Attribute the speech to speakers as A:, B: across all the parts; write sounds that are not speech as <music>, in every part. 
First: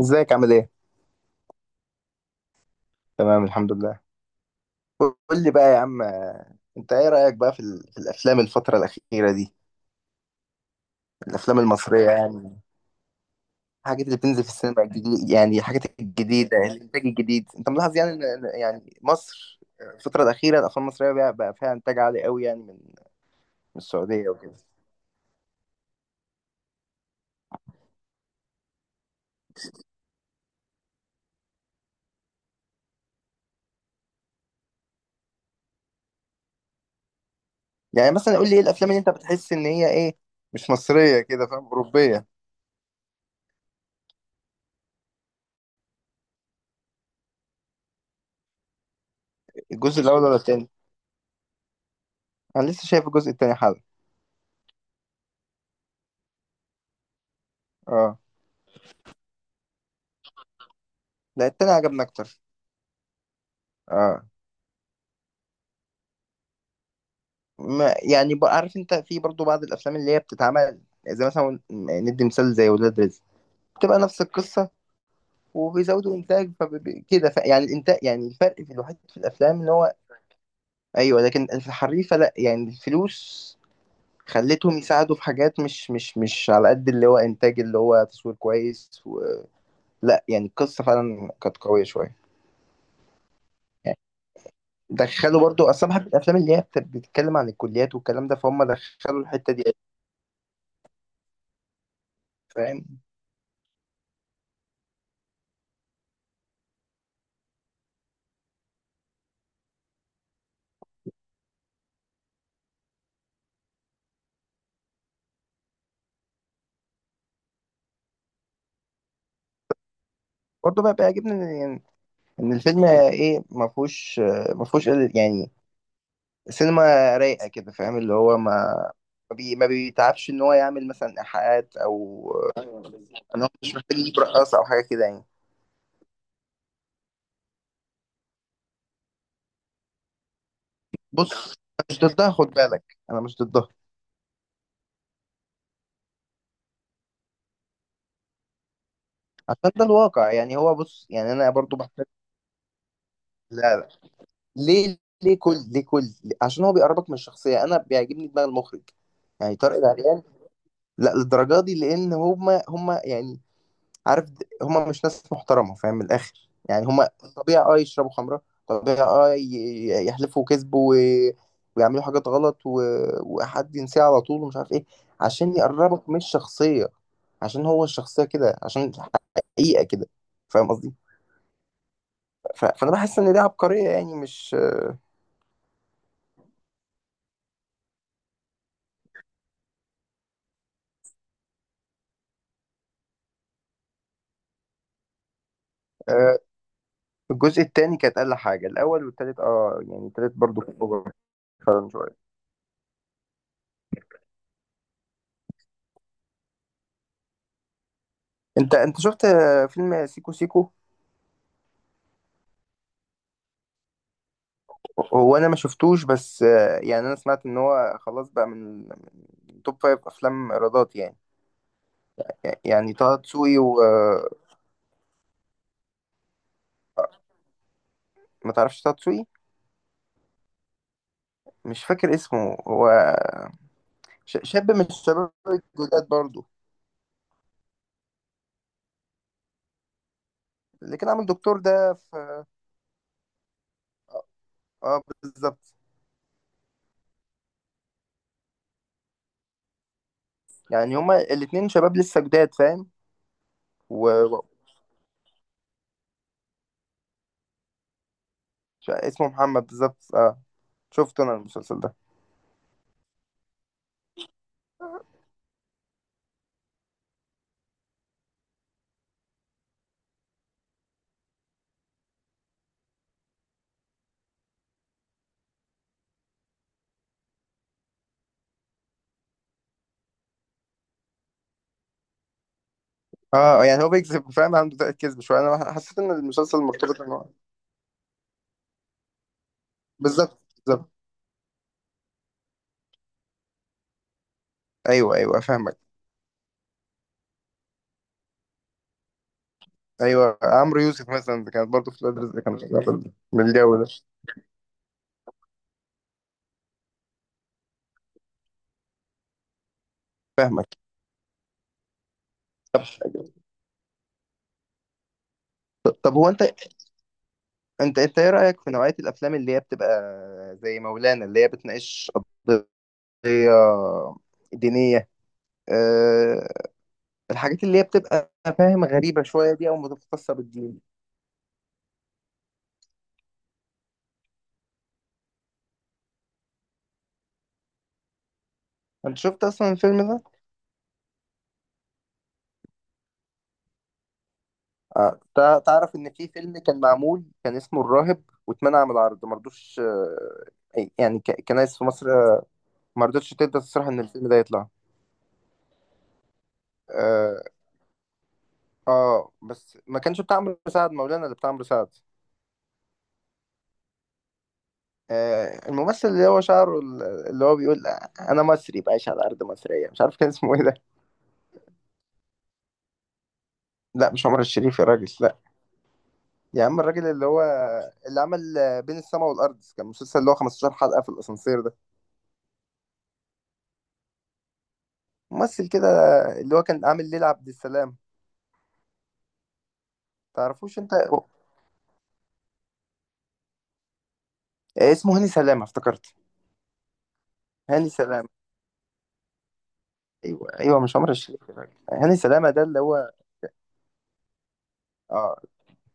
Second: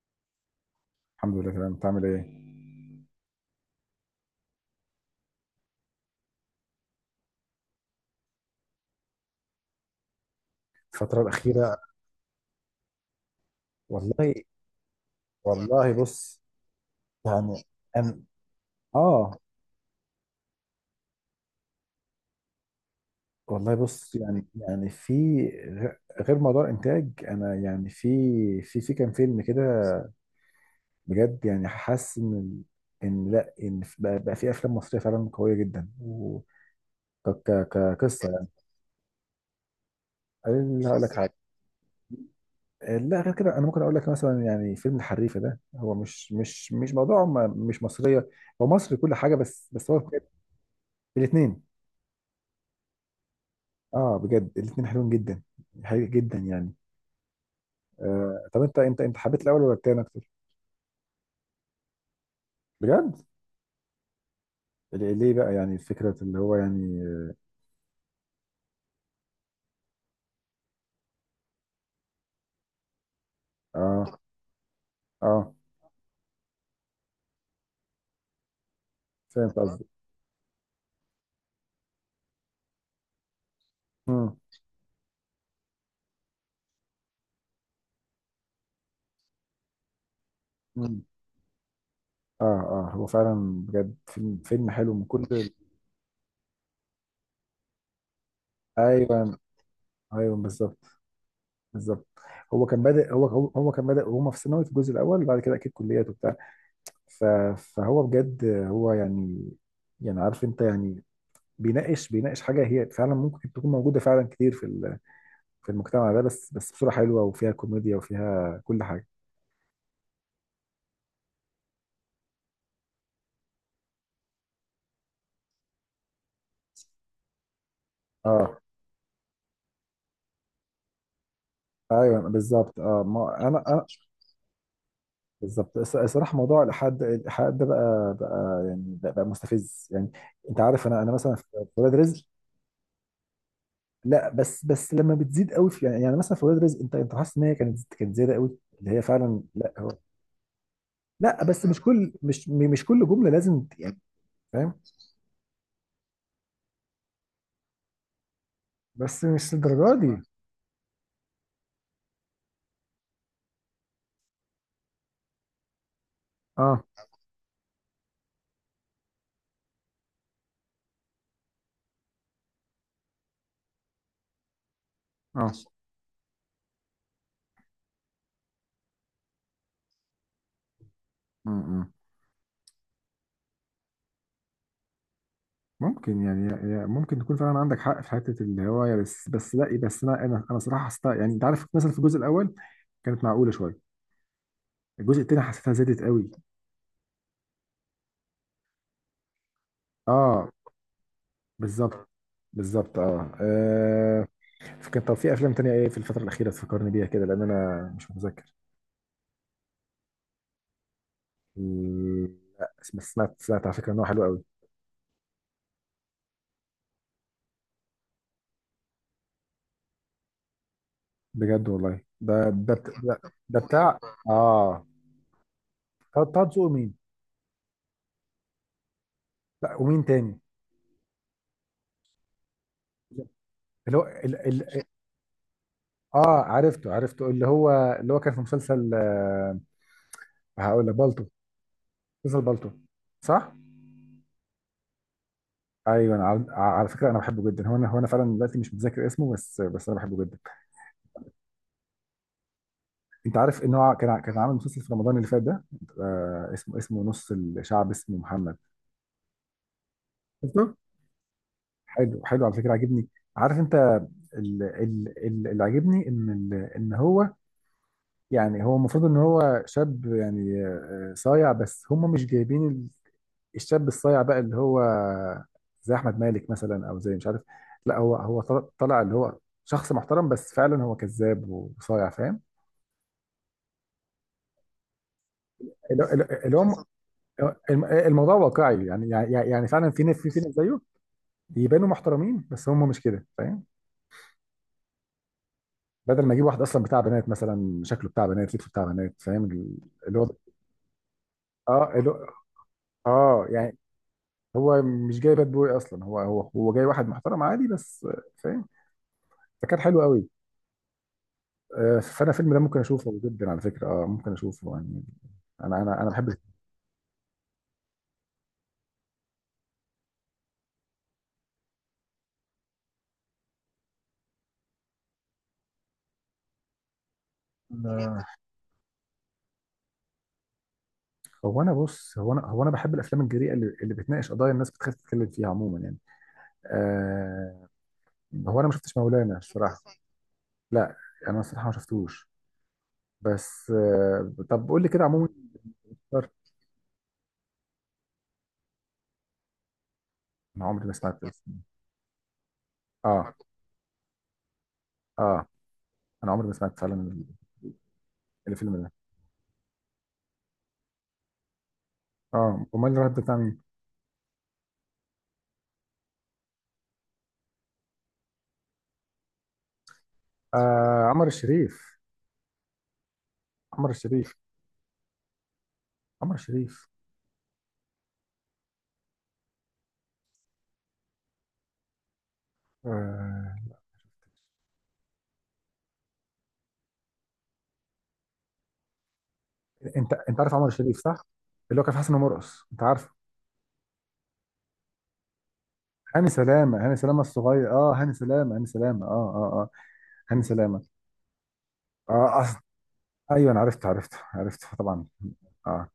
A: ازيك عامل ايه؟
B: الحمد لله تمام. انت عامل ايه؟
A: تمام الحمد لله. قول لي بقى يا عم، انت ايه رأيك بقى في الافلام الفترة الأخيرة دي؟
B: الفترة
A: الافلام
B: الأخيرة.
A: المصرية يعني، الحاجات اللي
B: والله.
A: بتنزل في السينما الجديد، يعني
B: والله
A: الحاجات
B: بص،
A: الجديدة، الانتاج الجديد.
B: يعني
A: انت ملاحظ يعني
B: أنا
A: يعني
B: آه
A: مصر، الفترة الأخيرة الافلام المصرية بقى فيها انتاج عالي قوي، يعني من
B: والله
A: من
B: بص
A: السعودية
B: يعني
A: وكده.
B: يعني في غير موضوع الإنتاج، أنا يعني في في كام فيلم كده بجد، يعني حاسس إن ال- إن لا إن في- بقى, بقى في أفلام مصرية فعلا قوية جدا، و ك- ك-
A: يعني
B: كقصة
A: مثلا
B: يعني.
A: قول لي ايه الافلام اللي انت بتحس ان هي ايه، مش
B: أنا هقول لك
A: مصرية
B: حاجة،
A: كده، فاهم؟ أوروبية.
B: لا غير كده. أنا ممكن أقول لك مثلا يعني فيلم الحريفة ده، هو مش موضوع مش مصرية، هو مصري كل حاجة، بس هو
A: الجزء الأول ولا التاني؟
B: الاثنين.
A: انا لسه شايف الجزء التاني حالا.
B: اه بجد، الاتنين حلوين جدا، حقيقي جدا يعني.
A: اه،
B: آه، طب انت انت حبيت الاول ولا التاني اكتر؟
A: لا، التاني عجبني اكتر.
B: بجد؟
A: اه،
B: ليه بقى يعني؟ فكرة اللي هو يعني.
A: ما يعني بقى، عارف انت في برضو بعض الافلام اللي هي بتتعمل زي مثلا، ندي مثال، زي ولاد رزق، بتبقى
B: اه،
A: نفس القصه
B: اه،
A: وبيزودوا انتاج فكده، ف... يعني الانتاج، يعني الفرق في الوحيد في
B: فهمت
A: الافلام ان
B: قصدي.
A: هو، ايوه، لكن في الحريفه لا، يعني الفلوس
B: امم،
A: خلتهم يساعدوا في حاجات مش على قد اللي هو انتاج، اللي هو تصوير كويس و... لا يعني القصه
B: امم.
A: فعلا كانت قويه شويه
B: اه، اه، هو فعلا. بجد
A: يعني.
B: فيلم حلو من كل
A: دخلوا برضو اصلا، بحب الافلام اللي هي بتتكلم عن الكليات والكلام ده، فهم دخلوا
B: ايوه،
A: الحته دي.
B: ايوه بالظبط، بالظبط. هو كان
A: فاهم؟
B: بادئ، هو كان بادئ وهما في ثانوي في الجزء الاول، وبعد كده اكيد كليات وبتاع. ف- فهو بجد هو يعني، يعني عارف انت يعني، بيناقش حاجة هي فعلا ممكن تكون موجودة فعلا كتير في في المجتمع ده، بس بصورة حلوة وفيها كوميديا وفيها كل حاجة.
A: برضه بقى بيعجبني ان الفيلم ايه، ما فيهوش، يعني سينما رايقه كده، فاهم؟ اللي هو
B: اه.
A: ما بيتعبش ان هو يعمل مثلا ايحاءات،
B: ايوه
A: او
B: بالظبط، اه
A: ان
B: ما
A: هو
B: انا
A: مش
B: انا
A: محتاج يجيب رقاصه او حاجه كده يعني.
B: بالظبط. الصراحه موضوع الالحاد، الالحاد ده بقى، بقى مستفز يعني. انت عارف، انا
A: بص،
B: مثلا في، في
A: أنا
B: ولاد
A: مش
B: رزق.
A: ضدها، خد بالك، انا مش ضدها،
B: لا بس، بس لما بتزيد قوي في يعني، يعني مثلا في ولاد رزق، انت حاسس ان هي كانت زياده قوي اللي هي فعلا
A: عشان
B: لا
A: ده
B: هو.
A: الواقع يعني. هو بص، يعني
B: لا
A: انا
B: بس
A: برضو
B: مش
A: بحتاج.
B: كل، مش كل جمله لازم
A: لا لا.
B: يعني، فاهم.
A: ليه؟ ليه كل عشان هو بيقربك من الشخصيه. انا بيعجبني دماغ المخرج
B: بس مش
A: يعني، طارق
B: الدرجه دي.
A: العريان. لا للدرجه دي، لان هما يعني، عارف، هما مش ناس محترمة، فاهم؟ من الآخر
B: اه،
A: يعني، هما طبيعي اه يشربوا خمرة، طبيعي اه يحلفوا كذب و... ويعملوا حاجات غلط و... وحد ينساه على طول ومش عارف ايه،
B: اه.
A: عشان يقربك من الشخصية، عشان هو الشخصية كده، عشان حقيقة كده. فاهم قصدي؟
B: م- م.
A: ف... فأنا بحس إن دي عبقرية يعني، مش...
B: ممكن يعني، يعني ممكن تكون فعلا عندك حق في حته الهوايه، بس لا بس انا صراحه حسيتها. يعني انت عارف مثلا في الجزء الاول كانت معقوله شويه، الجزء التاني حسيتها زادت قوي.
A: آه، الجزء التاني كانت أقل حاجة، الأول والتالت اه، يعني التالت
B: اه
A: برضو كان أوفر فعلا
B: بالظبط،
A: شوية.
B: بالظبط، اه, آه. كان طب في افلام تانية ايه في الفتره الاخيره تفكرني بيها كده؟ لان انا مش متذكر.
A: أنت شفت فيلم سيكو سيكو؟
B: لا، بس سمعت على فكره ان هو حلو قوي.
A: هو انا ما شفتوش، بس يعني انا سمعت ان هو خلاص بقى من توب فايف افلام ايرادات يعني.
B: بجد، والله
A: يعني طه دسوقي
B: ده بتاع،
A: وما...
B: اه، طه دسوقي مين؟
A: تعرفش طه دسوقي؟
B: لا، ومين تاني؟
A: مش فاكر اسمه هو،
B: اللي
A: شاب من
B: هو.
A: الشباب الجداد
B: اه،
A: برضو.
B: عرفته اللي هو، اللي هو كان في مسلسل آه، هقول لك
A: اللي كان
B: بالطو،
A: عامل دكتور ده
B: مسلسل
A: في...
B: بالطو، صح؟
A: اه، بالظبط.
B: ايوه، انا على، على فكره انا بحبه جدا. هو انا فعلا دلوقتي مش متذكر اسمه، بس انا بحبه جدا.
A: يعني هما الاتنين شباب لسه جداد، فاهم؟
B: انت عارف ان هو
A: و...
B: كان كان
A: و-
B: عامل مسلسل في رمضان اللي فات ده؟ آه، اسمه نص الشعب، اسمه محمد.
A: اسمه محمد بالظبط، اه.
B: شفته؟
A: شفت انا المسلسل ده.
B: حلو، حلو على فكره، عاجبني. عارف انت، اللي عاجبني ان ان هو يعني، هو المفروض ان هو شاب يعني آه، صايع، بس هم مش جايبين الشاب الصايع بقى، اللي هو زي احمد مالك مثلا، او زي مش عارف. لا، هو طلع اللي هو شخص محترم، بس فعلا هو كذاب وصايع، فاهم؟
A: اه، يعني هو بيكذب، فاهم؟ عنده طاقة كذب شويه. انا حسيت ان
B: اللي
A: المسلسل
B: هو،
A: مرتبط ان هو
B: الموضوع واقعي يعني، يعني فعلا في ناس، في
A: بالظبط.
B: ناس زيه
A: بالظبط.
B: يبانوا محترمين بس هم مش كده، فاهم؟
A: ايوه ايوه، فاهمك.
B: بدل ما يجيب واحد اصلا بتاع بنات مثلا، شكله بتاع بنات، لبسه بتاع بنات، فاهم؟ اللي هو،
A: ايوه، عمرو يوسف مثلا كانت برضه
B: اه
A: في
B: اللي
A: ولاد
B: هو،
A: رزق، كانت شغاله
B: اه
A: من الجو
B: يعني،
A: ده.
B: هو مش جاي باد بوي اصلا، هو جاي واحد محترم عادي بس، فاهم؟ فكان حلو قوي.
A: فاهمك.
B: آه، فانا الفيلم ده ممكن
A: طب،
B: اشوفه جدا على فكره، اه ممكن اشوفه يعني. انا
A: طب هو
B: بحب.
A: انت انت ايه رايك في نوعيه الافلام اللي هي بتبقى زي مولانا، اللي هي بتناقش قضيه دينيه، أه، الحاجات اللي هي
B: آه،
A: بتبقى فاهم غريبه شويه دي، او متخصصه بالدين.
B: هو انا بص، هو انا بحب الافلام الجريئه اللي بتناقش قضايا الناس بتخاف تتكلم فيها عموما يعني. آه، هو انا ما شفتش
A: انت
B: مولانا
A: شفت اصلا
B: الصراحه.
A: الفيلم ده؟
B: لا، انا الصراحه ما شفتوش، بس آه طب قول لي كده عموما.
A: تعرف ان في فيلم كان معمول، كان اسمه الراهب، واتمنع من العرض، ما رضوش
B: انا عمري ما
A: يعني
B: سمعت الفيلم.
A: كنايس في مصر ما رضتش
B: اه،
A: تبدا تصرح ان الفيلم ده يطلع.
B: اه، انا عمري ما سمعت فعلا
A: آه،
B: الفيلم ده.
A: اه، بس ما كانش بتاع عمرو سعد، مولانا اللي بتاع عمرو سعد.
B: اه، امال الرهب ده بتاع مين؟
A: آه، الممثل اللي هو شعره اللي هو بيقول انا مصري بعيش على ارض مصريه، مش عارف كان اسمه ايه ده.
B: آه، عمر الشريف، عمر
A: لا مش
B: الشريف،
A: عمر الشريف يا راجل، لا.
B: عمر
A: يا عم،
B: الشريف.
A: الراجل اللي هو اللي عمل بين السماء والارض، كان مسلسل اللي هو 15 حلقه، في الاسانسير ده،
B: آه،
A: ممثل كده اللي هو كان عامل ليلى عبد السلام.
B: انت عارف عمر
A: تعرفوش انت؟
B: الشريف، صح؟ اللي هو كان في حسن ومرقص، انت عارفه.
A: اسمه هاني سلامه، افتكرت.
B: هاني سلامه، هاني سلامه الصغير،
A: هاني
B: اه، هاني
A: سلامه.
B: سلامه، هاني سلامه، اه، اه، اه هاني
A: ايوه ايوه،
B: سلامه.
A: مش عمر الشريف يا راجل، هاني
B: اه
A: سلامه
B: أص...
A: ده اللي هو.
B: ايوه انا عرفت طبعا.
A: اه،
B: اه.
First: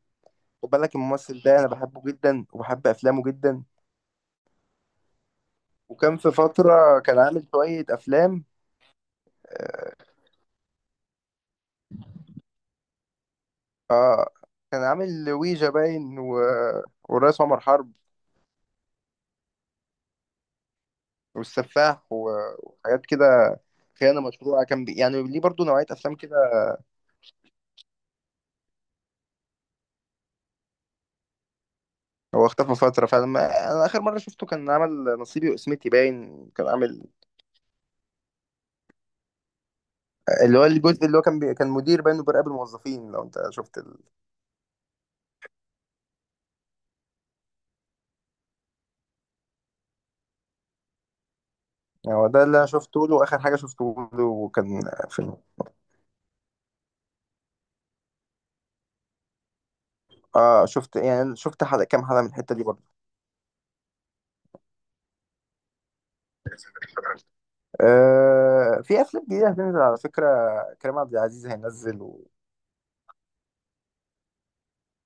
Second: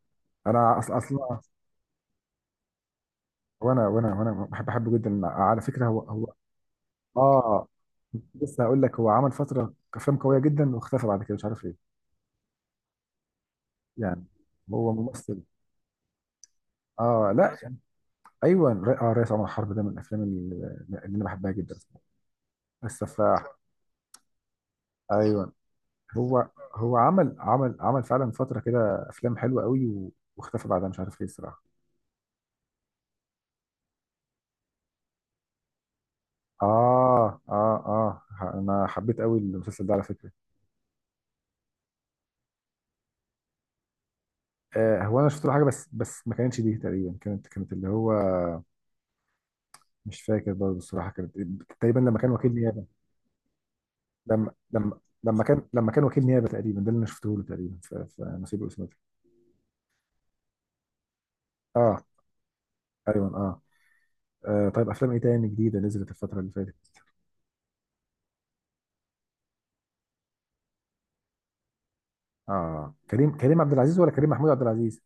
A: خد
B: انا
A: بالك
B: اصلا.
A: الممثل ده انا بحبه جدا، وبحب افلامه جدا.
B: وانا بحب، بحبه جدا على فكره. هو
A: وكان في
B: هو
A: فترة كان عامل
B: اه
A: شوية أفلام.
B: لسه هقول لك، هو عمل فتره
A: آه،
B: افلام قويه جدا، واختفى بعد كده مش عارف ليه يعني.
A: آه، كان
B: هو
A: عامل
B: ممثل،
A: ويجا باين و...
B: اه
A: والرئيس
B: لا
A: عمر
B: يعني.
A: حرب
B: ايوه رئيس عمر حرب ده من الافلام اللي، اللي انا بحبها جدا.
A: والسفاح و...
B: بس
A: وحاجات
B: ف،
A: كده. خيانة مشروعة، كان بي... يعني ليه
B: ايوه،
A: برضو نوعية أفلام كده.
B: هو هو عمل فعلا فترة كده أفلام حلوة قوي، واختفى بعدها مش عارف ليه الصراحة.
A: هو اختفى فترة، فلما أنا آخر مرة شفته كان عمل نصيبي وقسمتي باين، كان عامل
B: أنا حبيت قوي المسلسل ده على فكرة.
A: اللي هو الجزء اللي هو كان بي... كان مدير باين وبيراقب الموظفين، لو أنت شفت ال...
B: آه، هو أنا شفت له حاجة، بس ما كانتش دي تقريبا، كانت اللي هو مش فاكر برضه الصراحة، كانت تقريبا
A: يعني
B: لما
A: هو
B: كان
A: ده
B: وكيل
A: اللي أنا
B: نيابة.
A: شفته له، آخر حاجة شفته له
B: لما
A: كان
B: لما
A: فيلم.
B: لما كان لما كان وكيل نيابة تقريبا، ده اللي أنا شفته له تقريبا في، في نصيب وإسماعيل.
A: آه، شفت يعني، شفت حلقة،
B: آه
A: كام حلقة من الحتة دي برضو.
B: تقريبا، آه. آه، طيب افلام ايه تاني جديده نزلت الفتره اللي فاتت؟
A: في افلام جديده هتنزل على فكره. كريم عبد العزيز هينزل و...
B: اه، كريم عبد العزيز ولا كريم محمود عبد العزيز؟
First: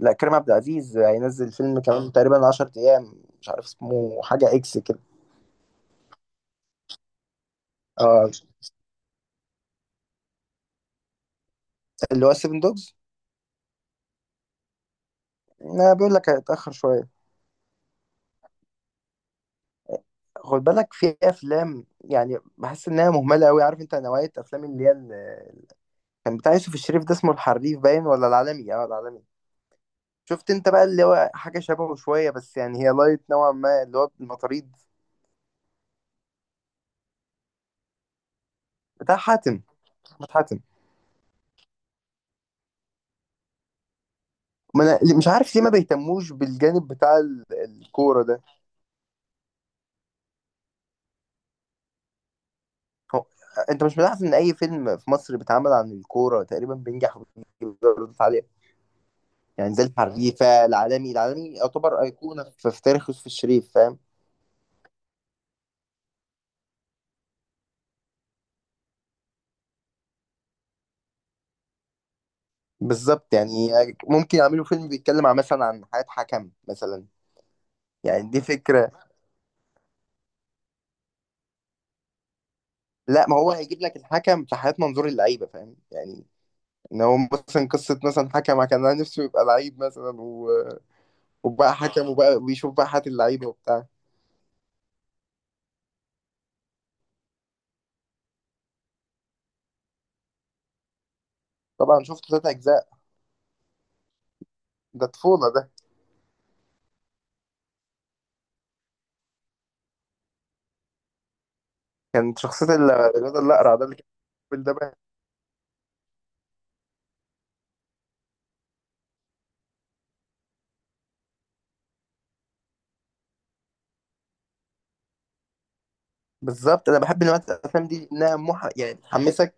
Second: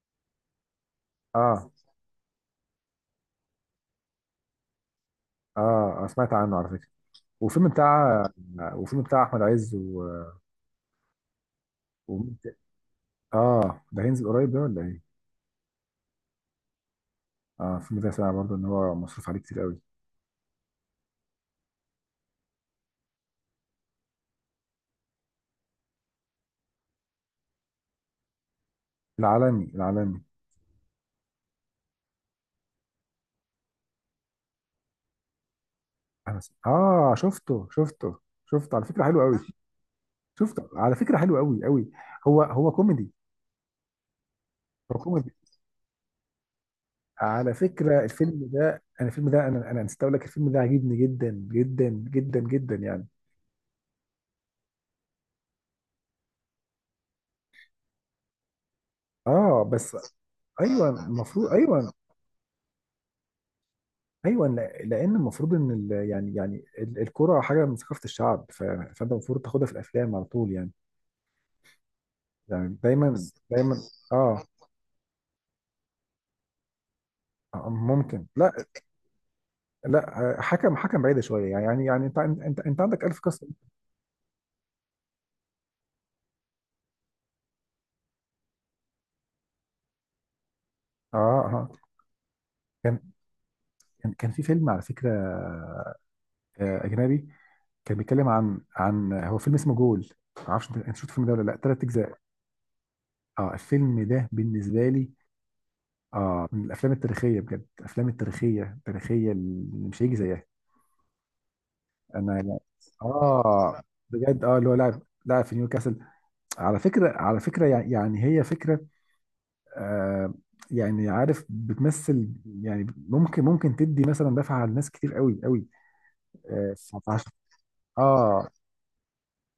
A: لا كريم عبد العزيز هينزل
B: اه،
A: فيلم كمان تقريبا 10 ايام، مش عارف اسمه، حاجه اكس كده.
B: اه، آه سمعت عنه على فكره. وفيلم بتاع
A: آه،
B: وفيلم بتاع احمد عز، و...
A: اللي هو سيفن دوجز.
B: اه. ده هينزل قريب ده ولا ايه؟
A: انا بيقول لك هيتاخر شويه.
B: اه، الفيلم ده سامع برضه ان هو مصروف عليه كتير قوي.
A: خد بالك في افلام يعني بحس انها مهمله قوي، عارف انت، نوعيه افلام اللي هي كان بتاع يوسف الشريف ده، اسمه الحريف باين ولا العالمي، اه العالمي.
B: العالمي، العالمي.
A: شفت انت بقى اللي هو حاجه شبهه شويه، بس يعني هي لايت نوعا ما، اللي هو المطاريد،
B: أنا اه، شفته شفته على فكره
A: بتاع
B: حلو قوي.
A: حاتم، احمد حاتم.
B: شفته على فكره حلو قوي قوي. هو كوميدي.
A: ما
B: هو
A: انا مش
B: كوميدي
A: عارف ليه ما بيهتموش بالجانب بتاع
B: على فكره.
A: الكوره ده.
B: الفيلم ده انا، الفيلم ده انا نسيت اقول لك، الفيلم ده عجبني جدا جدا جدا جدا يعني.
A: هو انت مش ملاحظ ان اي فيلم في مصر بيتعمل عن الكوره تقريبا بينجح وبيجيب ايرادات عاليه؟
B: اه
A: يعني زي
B: بس.
A: الحريفه،
B: ايوه
A: العالمي،
B: المفروض،
A: العالمي
B: ايوه،
A: يعتبر ايقونه في تاريخ يوسف الشريف، فاهم؟
B: ايوه. لان المفروض ان الكرة حاجه من ثقافه الشعب، فانت المفروض تاخدها في الافلام على طول يعني، يعني دايما،
A: بالظبط يعني.
B: دايما.
A: ممكن
B: اه،
A: يعملوا فيلم بيتكلم عن مثلا، عن حياه حكم مثلا.
B: آه ممكن،
A: يعني دي
B: لا،
A: فكره.
B: لا، آه، حكم، حكم بعيده شويه يعني، يعني انت عندك الف
A: لا، ما
B: قصه.
A: هو هيجيب لك الحكم في حياه منظور اللعيبه، فاهم يعني؟ ان هو مثلا قصه، مثلا حكم كان نفسه يبقى لعيب مثلا و...
B: اه، اه.
A: وبقى حكم، وبقى بيشوف بقى
B: كان
A: حياه اللعيبه وبتاع.
B: كان في فيلم على فكره آه اجنبي، كان بيتكلم عن، عن، هو فيلم اسمه جول، ما اعرفش انت، أنت شفت الفيلم ده ولا لا؟ ثلاث
A: طبعا
B: اجزاء.
A: شفت تلات اجزاء.
B: اه الفيلم ده بالنسبه
A: ده
B: لي،
A: طفوله ده.
B: اه، من الافلام التاريخيه بجد، الافلام التاريخيه، التاريخيه اللي مش هيجي زيها. انا
A: كان
B: يعني،
A: شخصيه الواد
B: اه
A: الاقرع
B: انا
A: ده اللي كان
B: بجد، اه،
A: بيقول
B: اللي
A: ده
B: هو
A: بقى.
B: لاعب في نيوكاسل. على فكره، على فكره يعني هي فكره آه، يعني عارف بتمثل، يعني ممكن تدي مثلا دفعه لناس كتير قوي قوي. اه.
A: بالظبط، انا بحب
B: فعش-
A: نوع الافلام دي، انها
B: آه،
A: مح... يعني تحمسك،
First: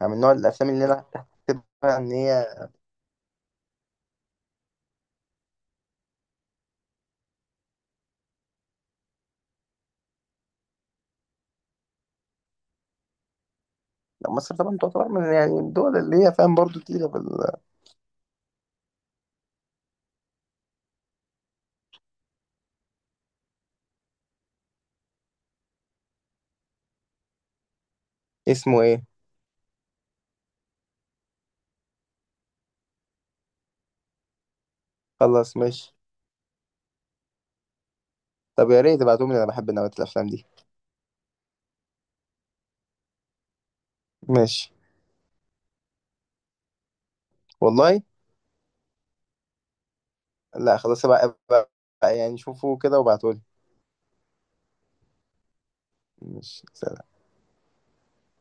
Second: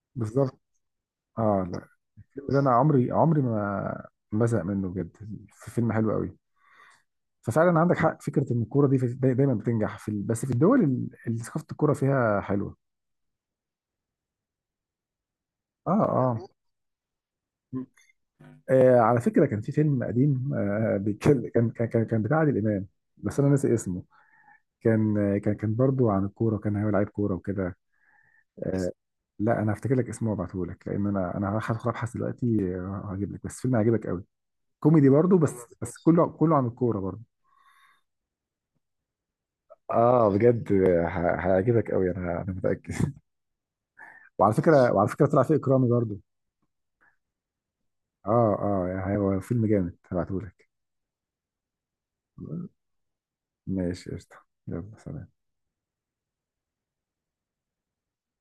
A: يعني من نوع
B: بالظبط.
A: الافلام اللي انا
B: اه لا،
A: تحسبها ان
B: الفيلم ده
A: هي...
B: انا عمري ما بزهق منه بجد. في فيلم حلو قوي. ففعلا عندك حق فكره ان الكوره دي دايما بتنجح في بس في الدول اللي ثقافه الكوره فيها حلوه.
A: لا، مصر طبعا تعتبر من يعني
B: اه،
A: الدول اللي هي
B: اه.
A: فاهم برضو تقيله بال...
B: آه على فكره كان في فيلم قديم آه بيتكلم، كان بتاع عادل امام، بس انا ناسي اسمه. كان آه، كان برضه عن الكوره، وكان هو لعيب كوره وكده.
A: اسمه
B: آه.
A: ايه؟
B: لا انا هفتكر لك اسمه وابعته لك، لان انا هروح ادخل ابحث دلوقتي، آه، هجيب لك بس فيلم هيعجبك قوي، كوميدي برضه، بس
A: خلاص، ماشي.
B: بس كله، كله عن الكوره برضه.
A: طب يا ريت تبعتهم لي، انا بحب نوع الافلام
B: اه
A: دي.
B: بجد، هيعجبك قوي، انا متاكد. <laughs> وعلى
A: ماشي.
B: فكره، وعلى فكره طلع فيه اكرامي برضه.
A: والله.
B: اه، اه هو فيلم جامد، هبعته لك.
A: لا خلاص، بقى. يعني شوفوا كده وابعتوا لي.
B: ماشي قشطه. يلا سلام.
A: ماشي، سلام.